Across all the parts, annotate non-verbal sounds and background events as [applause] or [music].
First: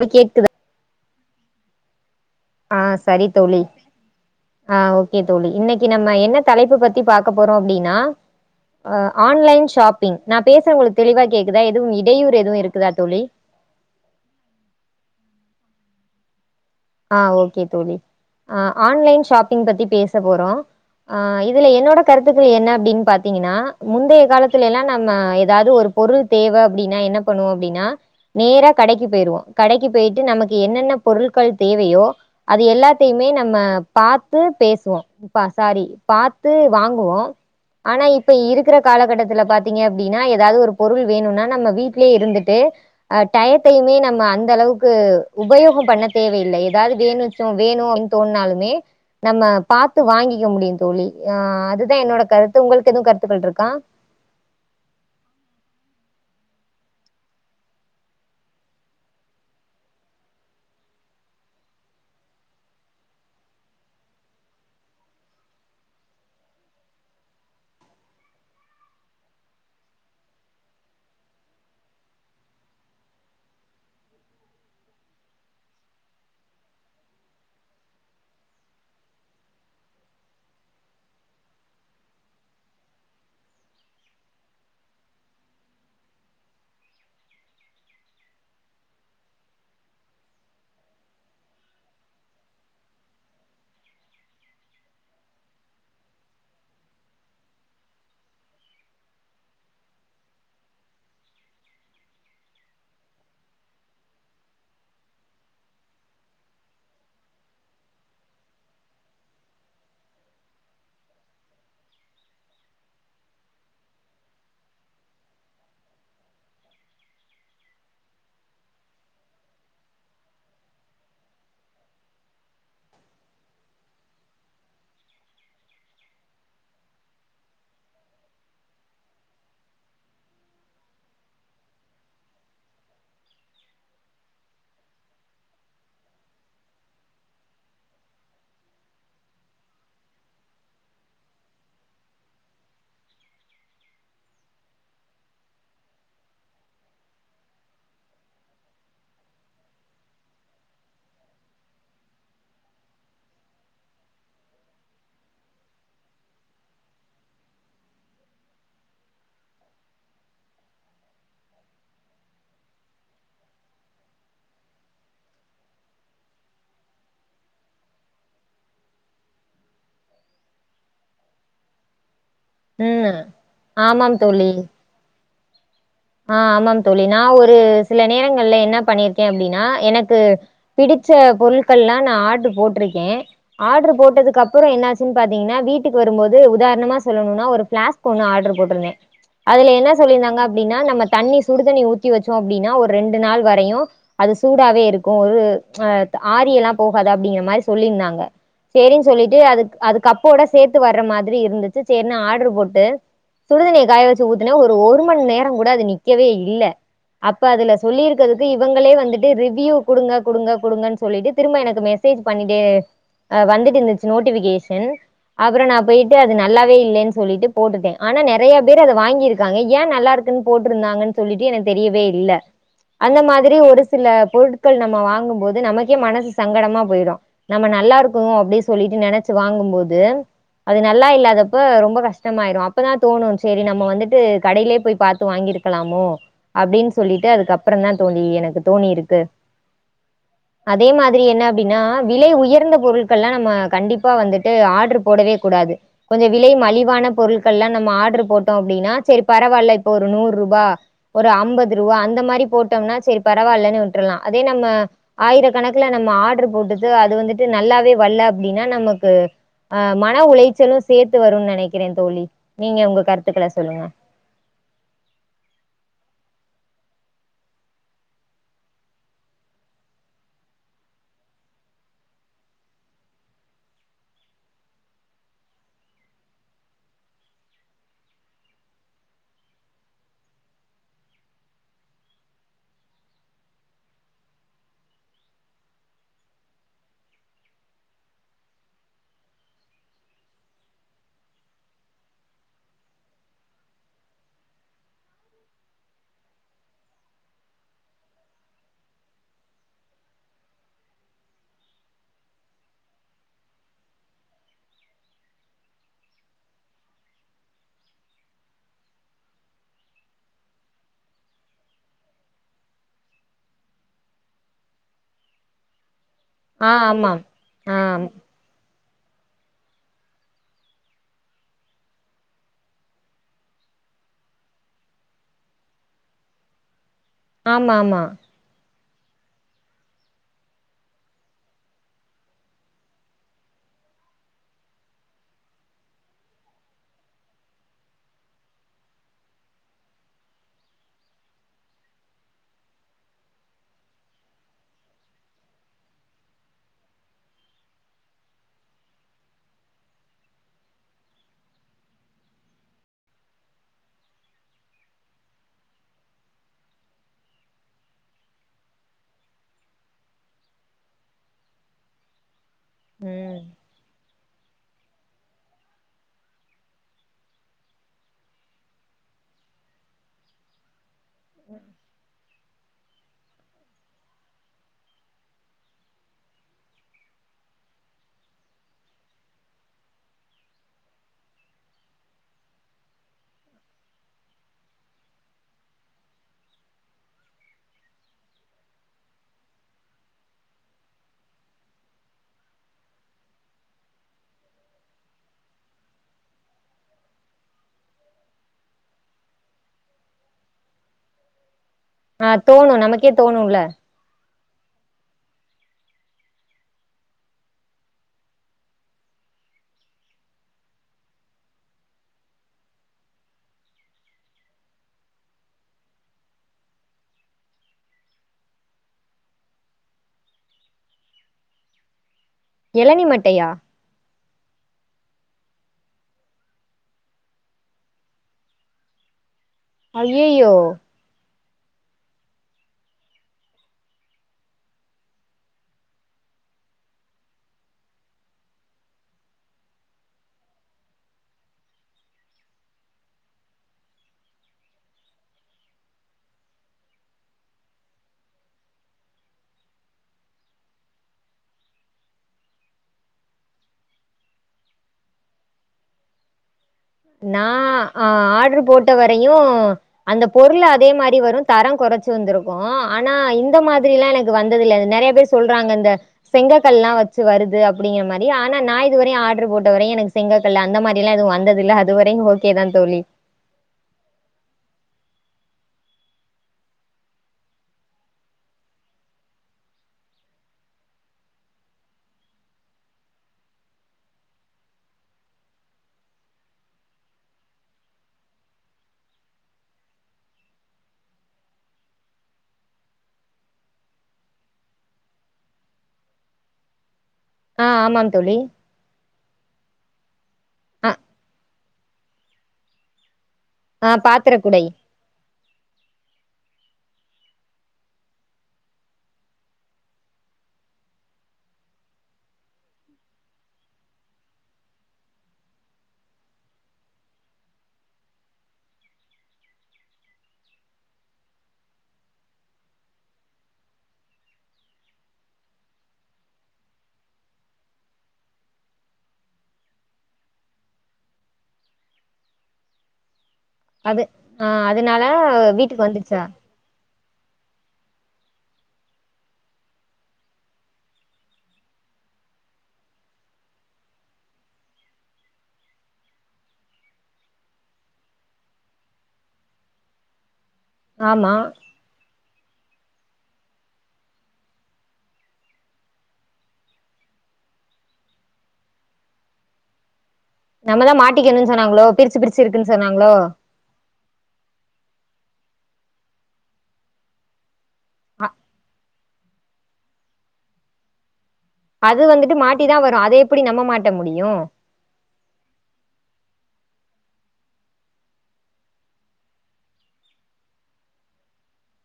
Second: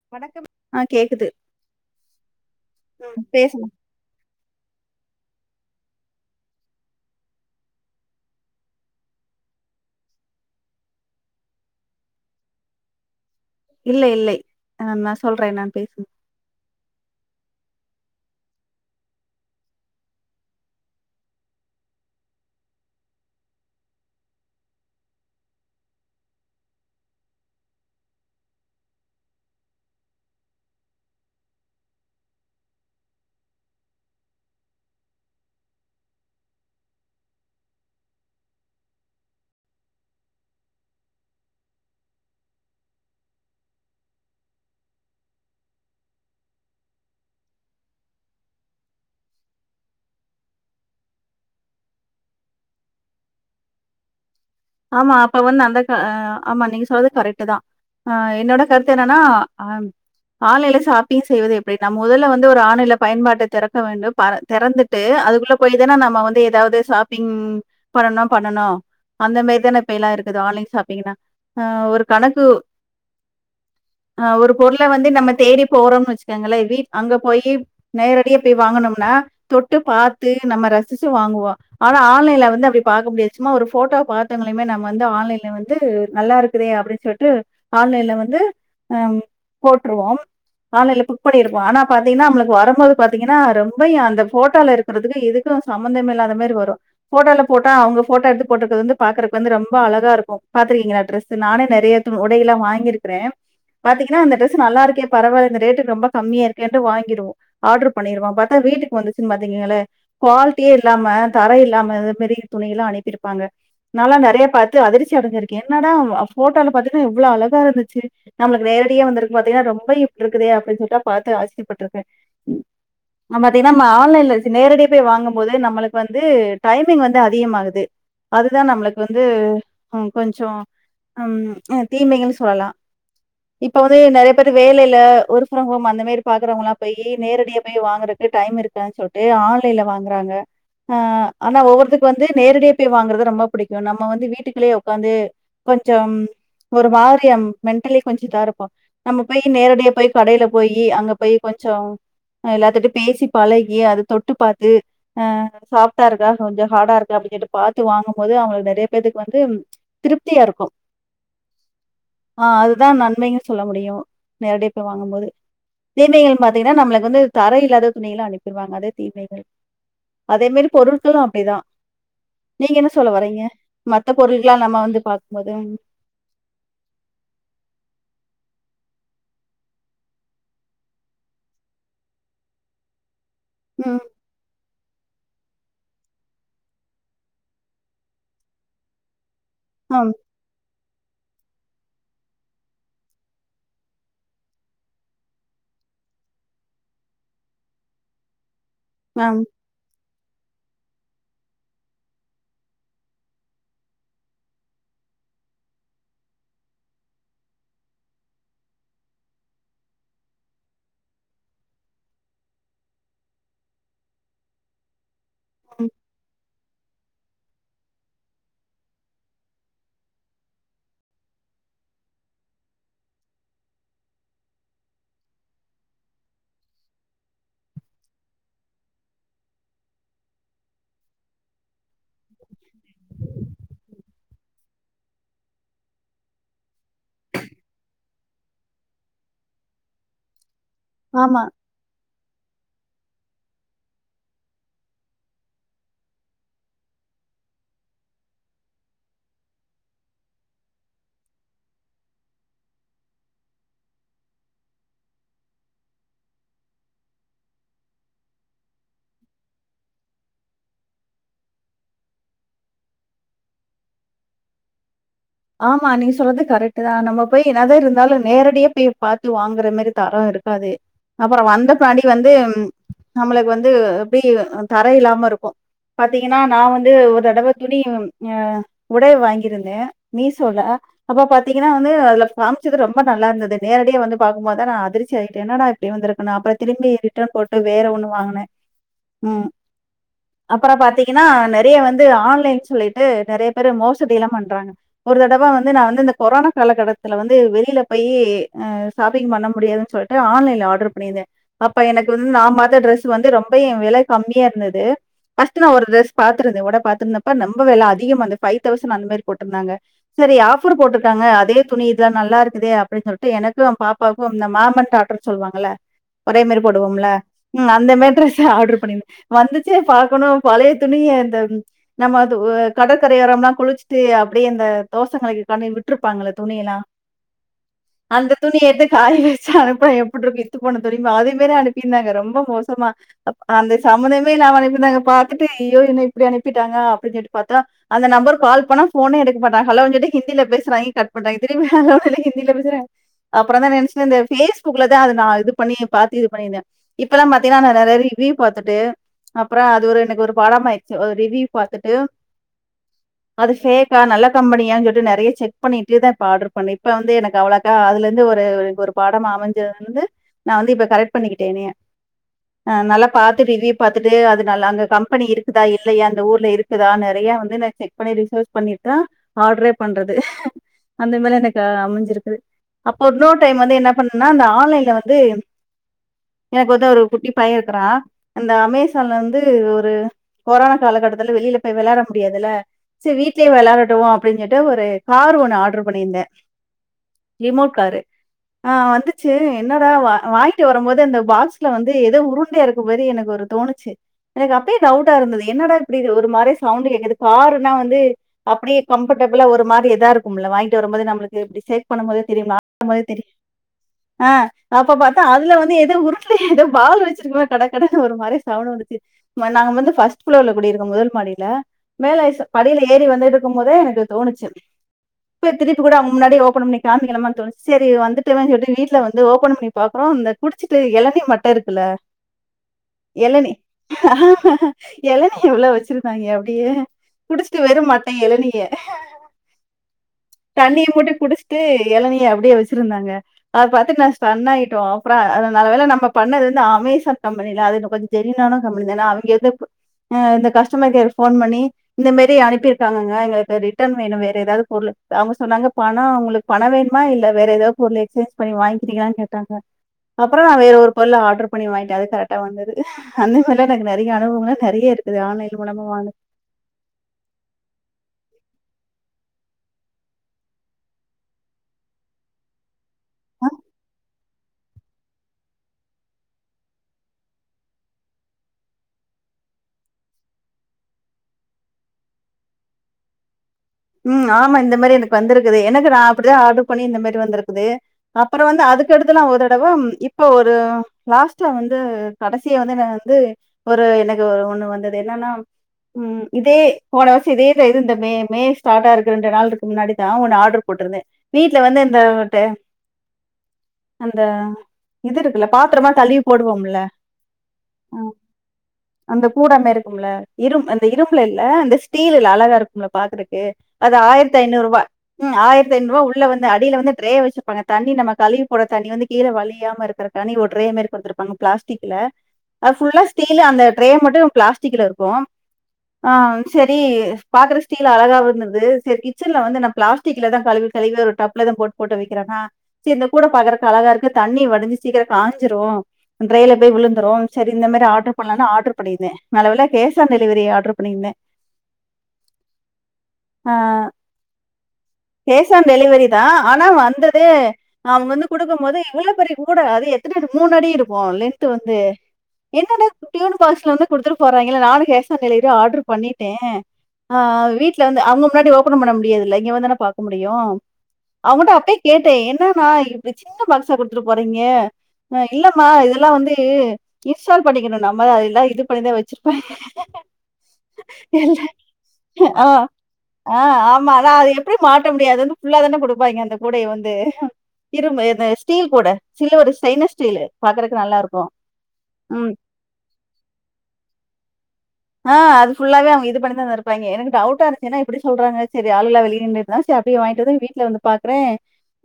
இப்ப கேக்குதா வணக்கம் ஆ கேக்குது ஆஹ ம் சரி தோழி பேசுங்க ஆஹ ஓக் கே தோழி இன்னைக்கு நம்ம என்ன தலைப்பு பத்தி பாக்க போறோ அப்டின்னா அஹ் ஆன்லைன் ஷாப்பிங் நா பேசற்த் உங்களுக்கு தெளிவா கேக்குதா எதுவு இடையூர் எதுவு இருக்குதா தோழி இல்லை இல்லை அ நா சொல்றே நான் பேசுங் ஆஹ் ஓகே தோழி அஹ் ஆன்லைன் ஷாப்பிங் பத்தி பேச போறோ அஹ் இதுல என்னோட கருத்துக்கள் என்ன அப்டின் பாத்தீங்கன்னா முந்தைய காலத்துலெல்லா நம்ம எதாவது ஒரு பொருள் தேவ அப்டின்னா என்ன பண்ணுவோ அப்டின்னா நேரா கடைக்கு போயிருவோ கடைக்கு போயிட்டு நமக்கு என்னென்ன பொருள்கள் தேவையோ அது எல்லாத்தயுமே நம்ம பாத்து பேசுவோ இப்பா சாரி பாத்து வாங்குவோ ஆனா இப்ப இருக்கற காலகட்டத்துல பாத்தீங்க அப்டின்னா எதாவது ஒரு பொருள் வேணுன்னா நம்ம வீட்லயே இருந்துட்டு அஹ் டயத்தையுமே நம்ம அந்த அளவுக்கு உபயோகோ பண்ண தேவயில்ல எதாவது வேணுச்சோ வேணு அப்பிட்ன் தோண்னாலுமே நம்ம பாத்து வாங்கிக்க முடியு தோழி அஹ் அது தா என்னோட கருத்து உங்கள்க்கு எது கருத்துக்கள்ருக்கா ஆமா அப்ப வந்து அந்த கா அ ஆமா நீங்க சொல்து கரெக்ட்டு தா ஆஹ் என்னோட கருத்து என்னன்னா அஹ் ஆன்லைன்ல சாப்பிங் செய்வது எப்டி நாம் முதல்ல வந்து ஒரு ஆன்லைல பயன்பாட்ட தெறக்க வேண்டும் பர தெறந்துட்டு அதுக்குள்ள போயி தான நம்ம வந்து எதாவ்து சாப்பிங் பண்ணனுனா பண்ணனு அந்த மாரி தான இப்பயெல்லா இருக்குது ஆன்லைன் சாப்பிங்குனா அ ஒரு கணக்கு ஆஹ் ஒரு பொருள வந்து நம்ம தேடி போறோம்னு வெச்சுக்கோங்களே வீட் அங்க போயி நேரடியா போய் வாங்கனும்னா தொட்டு பாத்து நம்ம ரசிச்சு வாங்குவோ ஆனா ஆன்லைன்ல வந்து அப்டி பாக்க முடியாது சும்மா ஒரு ஃபோட்டோ பாத்தங்களைமே நம்ம வந்து ஆன்லைன்ல வந்து நல்லாருக்குதே அப்டின் சொல்ட்டு ஆன்லைன்ல வந்து அம் போட்ருவோம் ஆன்லைன்ல புக் பண்ணிருப்போ ஆனா பாத்தீங்கன்னா நம்ளுக்கு வரம்போது பா்த்தீங்கன்னா ரொம்பயு அந்த ஃபோட்டோலருக்கறதுக்கு இதுக்கு சம்மந்தமே இல்லாத மாரி வரு ஃபோட்டோல போட்டா அவங்க ஃபோட்டோ எடுத்து போட்ருக்கற்து வந்து பாக்குறக்கு வந்து ரொம்ப அழகா இருக்கும் பாத்துருக்கீங்களா டிரெஸ் நானே நெறைய து உடையில்லா வாங்கியிருக்கிறே பாத்தீங்கன்னா அந்த டிரெஸ் நல்லா இருக்கே பரவால இந்த ரேட்டுக்கு ரொம்ப கம்மியா இருக்கேன்ட்டு வாங்கிருவோ ஆர்டர் பண்ணிருவோ பாத்தா வீட்டுக்கு வந்துச்சு பாத்தீங்கனாலே குவாலிட்டியே இல்லாம தர இல்லாம இது மாரி துணி எல்லா அனுப்பிருப்பாங்க நாலா நெறைய பாத்து அதிர்ச்சி அடைஞ்சுருக்கே என்னடா போட்டோல பாத்துட்டு இவ்ளோ அழகா இருந்துச்சு நம்மளுக்கு நேரடியே வந்திருக்கு பாத்தீங்கன்னா ரொம்ப இப்டி இருக்குதே அப்டின்னு சொல்ட்டு பாத்து ஆச்சர்யபட்ருக்கே ந பாத்தீங்கன்னா நம ஆன்லைன்ல நேரடியே போய் வாங்கும் போது நம்மளுக்கு வந்து டைமிங் வந்து அதிகமாகுது அது இதா நம்மளுக்கு வந்து அ கொஞ்ச ம் ம் தீமைகள்ன் சொல்லலா இப்ப வந்து நெறைய பேர் வேலைல ஒர்க் ஃப்ரம் ஹோம் அந்த மாரி பாக்குறவங்ளாம் போயி நேரடியா போய் வாங்கறக்கு டைம் இருக்காது சொல்ட்டு ஆன்லைன்ல வாங்குறாங்க ஆ ஆனா ஒவ்வொருத்துக்கு வந்து நேரடியா போய் வாங்கறது ரொம்ப புடிக்கு நம்ம வந்து வீட்டுக்குள்ளேயே ஒக்காந்து கொஞ்சம் ஒரு மாதிரிய மென்டலி கொஞ்சம் இதா இருப்போ நம்ம போய் நேரடியே போய் கடையில போய் அங்க போய் கொஞ்சம் எல்லாத்திட்டையும் பேசி பழகி அ தொட்டு பாத்து அ சாஃப்ட்டா இருக்கா கொஞ்சம் ஹார்டா இருக்கா அப்டின் சொல்ட்டு பாத்து வாங்க போது அவங்களுக்கு நிறைய பேத்துக்கு வந்து திருப்தியா இருக்கும் ஆ அதுதா நன்மையு சொல்ல முடியு நேரடியா பேய் வாங்கும்போது தீமைகள்னு பாத்தீங்கன்னா நம்மளுக்கு வந்து தர இல்லாத துணியிலா அனுப்பிருவாங்க அதா தீமைகள் அதே மாரி பொருட்களு அப்டிதா சொல்ல ம் வரிங்க மத்த ஆமாம் தோழி பொருள்கலா நம வந்து பா மொதன் ஆ ஆமாம் தோழி நா ஒரு சில நேரங்கள்ல என்ன பண்ணிருக்கே அப்டின்னா எனக்கு பிடிச்ச பொருட்கள்லா நா ஆர்டர் போட்ருக்கே ஆர்டரு ம், போட்டதுக்கு அப்புற என்னாச் கு பாத்தீங்கன்னா வீட்டுக்கு வரும்போது உதாரணமா சொல்லணுனா ஒரு ஃபிளாஸ்க் ஒண்ணு ஆர்டர் போட்ருந்தே அதுல என்ன ஆம், சொல்லியிருந்தாங்க அப் அனா நம்ம தண்ணி சுடுதண்ணி ஊத்தி வச்சோ அப்டின்னா ஒரு ரெண்டு நாள் வரையு அது சூடாவே இருக்கு ஒரு அஹ ஆரியெல்லா போகாது அப்டிங்கிற மாரி சொல்லியிருந்தாங்க சேரின்னு சொல்லிட்டு ஆம், அதுக் அதுக் கப்போட சேத்து வர்ற மாதிரி இருந்துச்சு சேர்னு ஆட்ரு போட்டு சுடுதண்ணிய காய வச்சு ஊத்துன ஒரு ஒருமண் நேர கூட அது நிக்கவே இல்ல அப்ப அதுல சொல்லி இருக்கதுக்கு இவங்களே வந்துட்டு ரிவ்யூ குடுங்க குடுங்க குடுங்கன் சொல்லிட்டு திரும்ப எனக்கு மெசேஜ் பண்ணிண்டே வந்துட்ருந்துச்சு நோட்டிஃபிகேஷன் அப்புறோ நா ம். போயிட்டு அது நல்லாவே இல்லைன்னு சொல்லிட்டு போட்டுட்டே ஆனா நெறையா பேர் அத வாங்கிருக்காங்க ஏ நல்லாருக் ரிட்டன் போட்ருந்தாங்கன் சொல்லிட்டு எனக்கு தெரியவே இல்ல அந்த மாதிரி ஒரு சில பொருட்கள் நம்ம வாங்கு போது நமக்கே மனசு சங்கடமா போயிடு நம்ம நல்லா இருக்கு அப்டி சொல்லிட்டு நெனைச்சு வாங்கு போது அது நல்லா இல்லாதப்ப ரொம்ப கஷ்டமாயிரு அப்பதா தோணு சேரி நம்ம வந்துட்டு கடையிலே போய்ப்பாத்து வாங்கியிருக்கலாமோ அப்படின் சொல்லிட்டு அதுக்கப்றோ தா தோழி எனக்கு தோணியிருக்கு அதே மாதிரி என்ன ஆமா, அப்டின்னா விலை உயர்ந்த பொருட்கள் எல்லா நம்ம கண்டிப்பா வந்துட்டு ஆட்ரு போடவே கூடாது கொஞ்சோ விலை மலிவான பொருட்கள் எல்லா நம்ம ஆட்ரு போட்டோ அப்படின்னா சரி பரவால்ல ஒரு நூறுபா ஒரு அம்பது ரூவா அந்த மாதிரி போட்டம்னா செரி பரவால்லன் விட்டுரலா அதே நம்ம ஆயிரக்கணக்குல நம்ம ஆர்டரு போட்டுட்டு அது வந்துட்டு நல்லாவே வல்ல அப்டின்னா நமக்கு அ மன உளைச்சலு சேத்து வருன் நெனைக்கிறே தோழி நீங்க உங்க கருத்துக்கள சொல்லுங்க ஆமா நீங்க சொல்றது கரெக்ட்தா நம்ம போய் என்னாதா இருந்தாலு நேரடியா போய் பாத்து வாங்குற மாரி தர இருக்காது அப்புற வந்த பின்னாடி வந்து நம்மளுக்கு வந்து எப்டி தர இல்லாம இருக்கு பாத்திங்கனா நா வந்து ஒரு தடவ துணி அ உடை வாங்கிருந்தே மீசோல அப்ப பாத்தீங்கன்னா வந்து அதுல காமிச்சது ரொம்ப நல்லா இருந்தது நேரடியே வந்து பாக்கு போதுதா நா அதிர்ச்சி ஆயிட்டே என்னடா இப்படி வந்திருக்கணு அப்றோ திரும்பி ரிட்டன் போட்டு வேற ஒன்னு வாங்குனே ம் அப்றோ பாத்தீங்கன்னா நெறைய வந்து ஆன்லைன் சொல்லிட்டு நெறையா பேரு மோசடில்லா பண்றாங்க ஒரு தடவ வந்து நா வந்து இந்த கொரோனா காலக்கட்டத்துல வந்து வெளில போய் ஷாப்பிங் பண்ண முடியாதுன் சொல்ட்டு ஆன்லைன்ல ஆர்டர் பண்ணிருந்தே அப்ப எனக்கு வந்து நா பாத்த டிரெஸ் வந்து ரொம்பயு வெலை கம்மியா இருந்துது ஃபஸ்ட் நா ஒரு ட்ரெஸ் பாத்திருந்த உட பாத்திருந்தப்ப நொம்ப வெலை அதிகமா இந்து ஃபைவ் தௌசண்ட் அந்த மாரி போட்ருந்தாங்க சரி ஆஃபர் போட்டுட்டாங்க அதே துணி இத்தா நல்லா இருக்குதே அப்படின் சொல்ட்டு எனக்கு எ பாப்பாக்கும் அ இந்த மாம் அன் டாட்டர் சொல்லுவாங்கல்ல ஒரே மாரி ஆ போடுவோம்ல ஆமாம். ம் அந்த ஆம். மாரி ட்ரஸ் ஆட்ரு பண்ணிரு வந்துச்சே பாக்கணு பழைய துணி இந்த நம்ம அ கடற்கரையோரம்ல்லா குளிச்சுட்டு அப்படியே அந்த தோஷ கழிக்கிற காண்டி விட்டுருப்பாங்கல்ல துணி எல்லா ஆமாமா. அந்த துணி எடு காய வெச்சு அனுப்புனா எப்புட்ருக்கு இத்து போன துணிமா அதே மாரி அனுப்பிருந்தாங்க ரொம்ப மோசமா அ அந்த சம்மந்தமே இல்லாம அனுப்பிருந்தாங்க பாத்துட்டு யயோ என்ன இப்புடி அனுப்பிட்டாங்க அப்டின் சொல்லிட்டு பாத்தா அந்த நெம்பர்க் கால் பண்ணா ஃபோனே எடுக் க மாட்டாங் ஹலோன் சொல்ட்டு ஹிந்தில பேசறாய்ங்க கட் பண்றாய்ங்க திரும்பி ஹலோங்றாய்ங்க ஹிந்தில பேசுறாங்க அப்பறந்தா நெனைச்ட்ட இந்த ஃபேஸ்புக்லதா அது நா இது பண்ணி பாத்து இது பண்ணிருந்தே இப்பெலாம் பாத்திங்னா நா நெறைய வி வ்யு பாத்துட்டு அப்ற அது ஒரு எனக்கு ஒரு பாடமாயிடுச்சு ஒ ரிவ்யூ பாத்துட்டு அது சே [unintelligible] நல்ல கம்பெனியான் சொல்லிட்டு நெறையா செக் பண்ணிட்டேதா இப்ப ஆட்ரு பண்ணே இப்ப வந்து எனக்கு அவ்ளோக்கா அதுல இருந்து ஒரு ஒரு பாடம் அமைஞ்சதுலருந்து நா வந்து இப்ப கரெக்ட் பண்ணிக்கிட்டே என்னிய ஆஹ் நல்லா ம். பாத்துட்டு ரிவியூ பாத்துட் து அதனால அங்க கம்பெனி இருக்குதா இல்லையா அந்த ஊர்ல இருக்குதா நெறைய வந்து இந்த செக் பண்ணி ரிசர்ச் பண்ணிட் தா ஆட்ரே பண்றது அந்த மார்லா எனக்கு அமஞ்சிருக்குது அப்ப இன்னோர் டைம் வந்து என்ன பண்ணுனா இந்த ஆன்லைன்ல வந்து ம் எனக் வந்து ஒரு குட்டி பைய இருக்கறா அந்த அமேசான்ல வந்து ஒரு கொரானா காலகட்டத்துல வெளில போய் வெளாட முடியாதுல்ல செரி வீட்லே வெளாடட்டு அப்டின் சொல்ட்டு ஒரு காரு ஒன்னு ஆர்டர் பண்ணியிருந்தே ரிமோட் காரு ஆஹ் வந்துச்சு என்னடா வா வாங்கிட்டு வரும் போது அந்த பாக்ஸ்ல வந்து எதோ உருண்டையா இருக்கு மாரி எனக்கு ஒரு தோணுச்சு எனக்கு அப்பே டவுட்டா இருந்துது என்னடா இப்டி இது ஒரு மார சவுண்டு கேக்குது காருன்னா வந்து அப்டியே கம்படபுளா ஒரு மாதி இதா இருக்குமில்ல வாங்கிட்டு வரம்போதே நம்ளுக்கு எப்டி சே ஆஹ் தோணு நமக்கே தோணுல்ல ஆ அப்ப பாத்தா அதுல வந்து எதோ உருண்டையா எதோ பால் வெச்சிருக்க மார் கடகடனு ஒரு மாரி சவுண்டு வந்துச்சு ம நாங்க வந்து ஃபஸ்ட் ஃபளோர்ல குடியிருக்கோ முதல் மாடியில மேல ச படியில ஏறி வந்து எடுக்கும் போதே எனக்கு தோணுச்சு அப்யே திருப்பி கூட அவ்ங் முன்னாடி ஓபன் பண்ணி கமிக்கலாமான் தோணுச்சு செரி வந்துட்டமேன் சொல்ட்டு [unintelligible] வீட்ல வந்து ஓபன் பண்ணி பாக்கறோ அந்த குடிச்சிட்டு எளநி மட்டு இருக்குல்ல இளநி மட்டையா? எளநீ எளநிய உள்ள வச்சிருக்காங்ய அப்படியே குடிச்ட்டு வெறும் மட் எளநிய ஐயையோ தண்ணிய மட்டு குடிச் டு எளநிய அப்டியே வெச்சிருந்தாங்க அது பாத்து நா ஸ்டன் ஆயிட்டோ அப்றோ அது நல்ல வேல நம்ம பண்ணது வந்து அமேசான் கம்பெனில அது என்மோ கொஞ்சோ ஜெனியூனான கம்பெனி தா ஏனா அவங்க [unintelligible] அ, இந்த கஸ்டமர் கேர்க்கு ஃபோன் பண்ணி இந்த மாரி அனுப்பி டாங்கங்க எங்களுக்கு ரிட்டன் வேணு வேற எதாவ்து பொருளு அவங்க சொன்னாங்க பணோ உங்களுக்கு பணோ வேணுமா இல்ல வேற எதாவ் பொருளு எக்சேஞ் பண்ணி வாங்க்கிறீங்களானு கேட்டாங்க அப்பறோ நா வேற ஒரு பொருள ஆட்ரு பண்ணி வாங்ட்டே அது கரெக்ட்டா வந்துது அந்த மார்லா எனக்கு நெறைய அனுபவமுல்லா நெறைய இருக்குது ஆன்லைன்னு மூலமா வாங்னது நா ஆ, ஆட்ரு போட்ட வரையு அந்த பொருள் அதே மாரி வரு தரோ கொறச்சு வந்திருக்கு ஆனா இந்த மாதிரில்லா எனக்கு வந்ததில்ல நெறைய பேர் சொல்றாங்க அந்த செங்கக்கல்லா வச்சு வருது அப்படிங்கிற மாரி ஆனா நா இதுவரையு ஆட்ரு போட்டவரையு எனக்கு செங்கக்கல் அந்த மாரி எல்லா எது வந்ததில்ல அ துவரையு ஓகே தான் தோழி உம் ஆமா இந்த மாதிரி எனக்கு வந்திருக்குது எனக்கு நான் அப்டிதான் ஆர்டர் பண்ணி இந்த மாதிரி வந்திருக்குது அப்புறம் வந்து அதுக்குடுத்துல்லா ஒரு தடவை இப்ப ஒரு லாஸ்ட வந்து கடைசிய வந்து வந்து ஒரு எனக்கு ஒரு ஒண்ணு வந்தது என்னன்னா உஹம் இதே போன வருஷோ இதே இது இந்த மே மே ஸ்டாரா இருக்கு ரெண்டு நாள்க்கு முன்னாடி தான் உன்ன ஆர்டர் போட்டிருந்தேன் வீட்டுல வந்து இந்த அந்த இது இருக்குல்ல பாத்திரமா கழவி போடுவோம்ல ஆஹ் அ ஆமா தோழி அந்த கூடா இருக்கும்ல இரும் அந்த ஆ இரும்பல இல்ல அந்த டீல் அழகா இருக்கும் பாக்றக்கு ஆ அது பாத்திர ஆயிரத்தி குடை ஐநூறு ரூபா ஆயிரத்தி ஐநூ ரூபா உள்ள வந்து அடியில வந்து ட்ரே வச்சிருப்பாங்க தண்ணி நம்ம கழுவி போடுற தண்ணி வந்து கீழ வலியாம இருக்கிறதுக்காண்டி ஒரு ட்ரே மாதிரி குடுத்திருப்பாங்க பிளாஸ்டிக்ல அது புல்லா ஸ்டீல் ட்ரே மட்டும் பிளாஸ்டிக் ல இருக்கும் ஹம் செரி பாத்திர ஸ்டீல் அழகா வந்தது செரி கிச்சன்ல வந்து பிளாஸ்டிக்ல தான் கழுவி கழுவி டாப்ல தான் போட்டு போட்டு வைக்கிறனா சேரி இந்த கூட பாக்குறதுக்கு அழகா இருக்கு தண்ணி வடிஞ்சு சீக்கிரோ காஞ்சிறு ட்ரைல அப்டியே விழுந்துரும் சேரி இந்த மாதிரி ஆட்ரு பண்லாம்னு ஆட்ரு பண்ணிருந்தே நல்லவேல கேஷ் ஆன் டெலிவரி ஆட்ரு பண்ணி இருந்தேன் ஆஹ அது ஆ அதனால கேஷ் ஆன் வீட்டுக்கு டெலிவரி வந்துச்சா தான் ஆனா வந்த வந்து அவங்க வந்து குடுக்கும்போது எவ்ளோ பெரிய கூட அது எத்தனடி மூனடி இருக்கும் லென்த் வந்து என்னடா குட்டியூண்டு பாக்ஸ்ல வந்து குடுத்துட்டு போறாங்களே நானும் கேஷ் ஆன் டெலிவரி டெலிவரில்ல ஆட்ரு பண்ணிட்டேன் ஆஹ் விட் வந்து அவங்க முன்னாடி ஓபனும் பண்ண முடியாது ல இங்க வந்துதான பாக்க முடியு ஆமா அவ்ன்ட்ட அப்பே கேட்டேன் என்ன நான் இப்டி சின்ன பாக்ஸா குடுத்துட்டு போறீங்கஹ இல்லம்மா இதெல்லாம் வந்து இன்ஸ்டால் பண்ணிக்கணும நம்ம அத எல்லாம் இது பண்ணிதான் வச்சிருப்பே நம்மதான் மாட்டிக்கணு சொன்னாங்களோ பிரிச்சு பிரிச்சி இருக்குன்னு சொன்னாங்க ஆஹ் ஆமா ஆனா அத எப்டி மாட்ட முடியாது அது வந்து ஃபுல்லா தான கொடுப்பாங்க அந்த கூடைய வந்து அ [unintelligible] ஸ்டீல் கூட சில ஒரு சைன ஸ்டீலு பாக்குறக்கு நல்லா இருக்கூ அது வந்துட்டு மாட்டித வரு அதை எப்புடி நம்ம மாட்ட முடியு ஆஹ் அது ஃபுல்லாவே அவங்க இது பண்ணித தந்துருப்பாங்க எனக்கு டவுட்டா இருந்துச் என்னா இப்புடி சொல்றாங்க செரி ஆளுளா வெளியே நின்னுட்டு இருந்த செரி அப்புடியே வாங்கிட்டு வந்து வீட்டுலே வந்து பாக்குறே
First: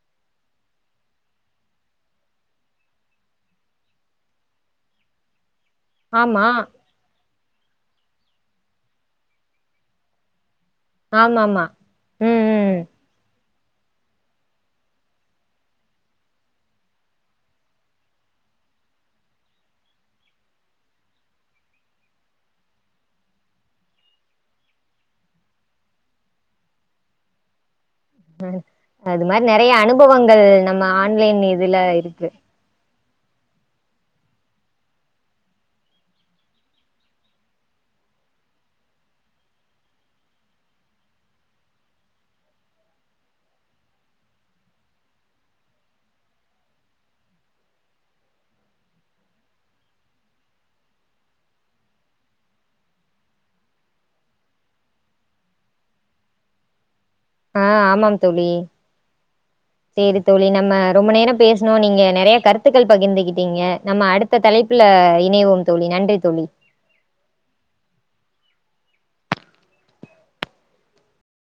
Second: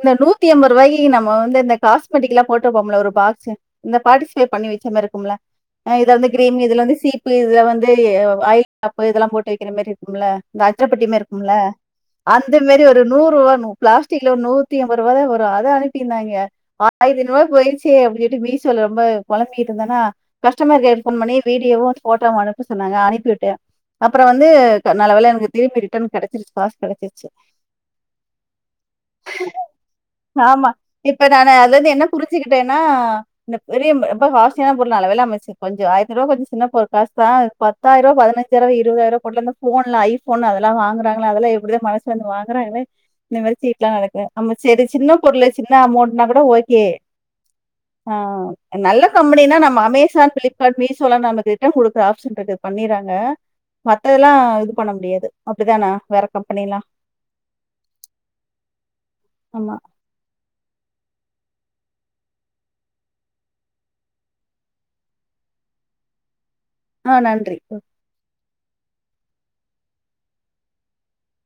இந்த நூத்திஎம்பதுரூவய்க்கி நம்ம வந்து இந்த காஸ்மெட்டிக்ல்லா போட்டுவப்பமுலே ஒரு பாக்ஸு இந்த பார்டிசிபேட் பண்ணி வச்ச மாிருக்கும்லே ஆஹ் இதல வந்து ஆமா கிரீம் இதுல வந்து சீப் இதுல வந் இது ஆயில் காப்பு இதெல்லா போட்டு வைக்கிற மாரி இருக்கும்ல இந்த ஆமா அச்சப்பட்டிமாரிருக்கும்ல ஆமா ம் அந்த ம் மேரி ஒரு நூறு வேனு பிளாஸ்டிக்ல ஒரு நூத்தி ஐம்பது ரூபா தா வரு அத அனுப்பிருந்தாங்க ஆயிரத்திஐரூபா போய்டுச்சு அப்புடின்னு மீசோல ரொம்ப குழம்பிட்டு இருந்தனா கஸ்டமர் கேர்க் போன் பண்ணி வீடியோவு போட்டோவு அணுப் ப்பா சொன்னாங்க அனுப்பிவிட்டே அப்புறோ வந்து நல்லா வேல எனக்கு திருப்பி ரிட்டன் கிடைச்சிருச்சு காசு கிடைச்சிருச்சு அது மாரி நெறைய அனுபவங்கள் ஆமா. நம்ம இப்ப ஆன்லைன் இதுல இருக்கு இன்னு பெரிய ரொம்ப காசியான பொருள் நல்ல வேல மிச்சு கொஞ்சோ ஆயிரத்திஐரூபா கொஞ்சோ சின்ன பொரு காசு ஹே பத்தாயிருவா பதினஞ்சாயிருவா இருவதுதாயிர போட்டுலந்த போன்ல ஐபோன் அதெல்ல வாங்குறாங்களா அதல்ல எப்படித மனசு வந்து வாங்கறாங்களே இந்த மாரி சீட்லா நடக்குது நம்ம சேரி சின்ன பொருள் சின்ன அமௌண்ட்னா கூட ஓகே ஆ நல்ல கம்பெனினா நம்ம அமேசான் ஃபிளிப்கார்ட் மீசோல நமக்கு ரிட்டன் கொடுக் தே ஆப்ஷன் தெட் இத பண்ணிறாங்க மத்ததெல்ல இது பண்ண முடியாது அப்டிதான வேற கம்பெனில்லா ஆஹ் ஆமாம் தோழி ஆமா. செரி தோழி நம்ம ரொம்ப நேரம் பேசணோ நீங்க நெறைய கருத்துக்கள் பகிர்ந்துகிட்டீங்க நம்ம அடுத்த தலைப்புல இணைவோம் தோழி நன்றி தோழி ஆஹ் நன்றி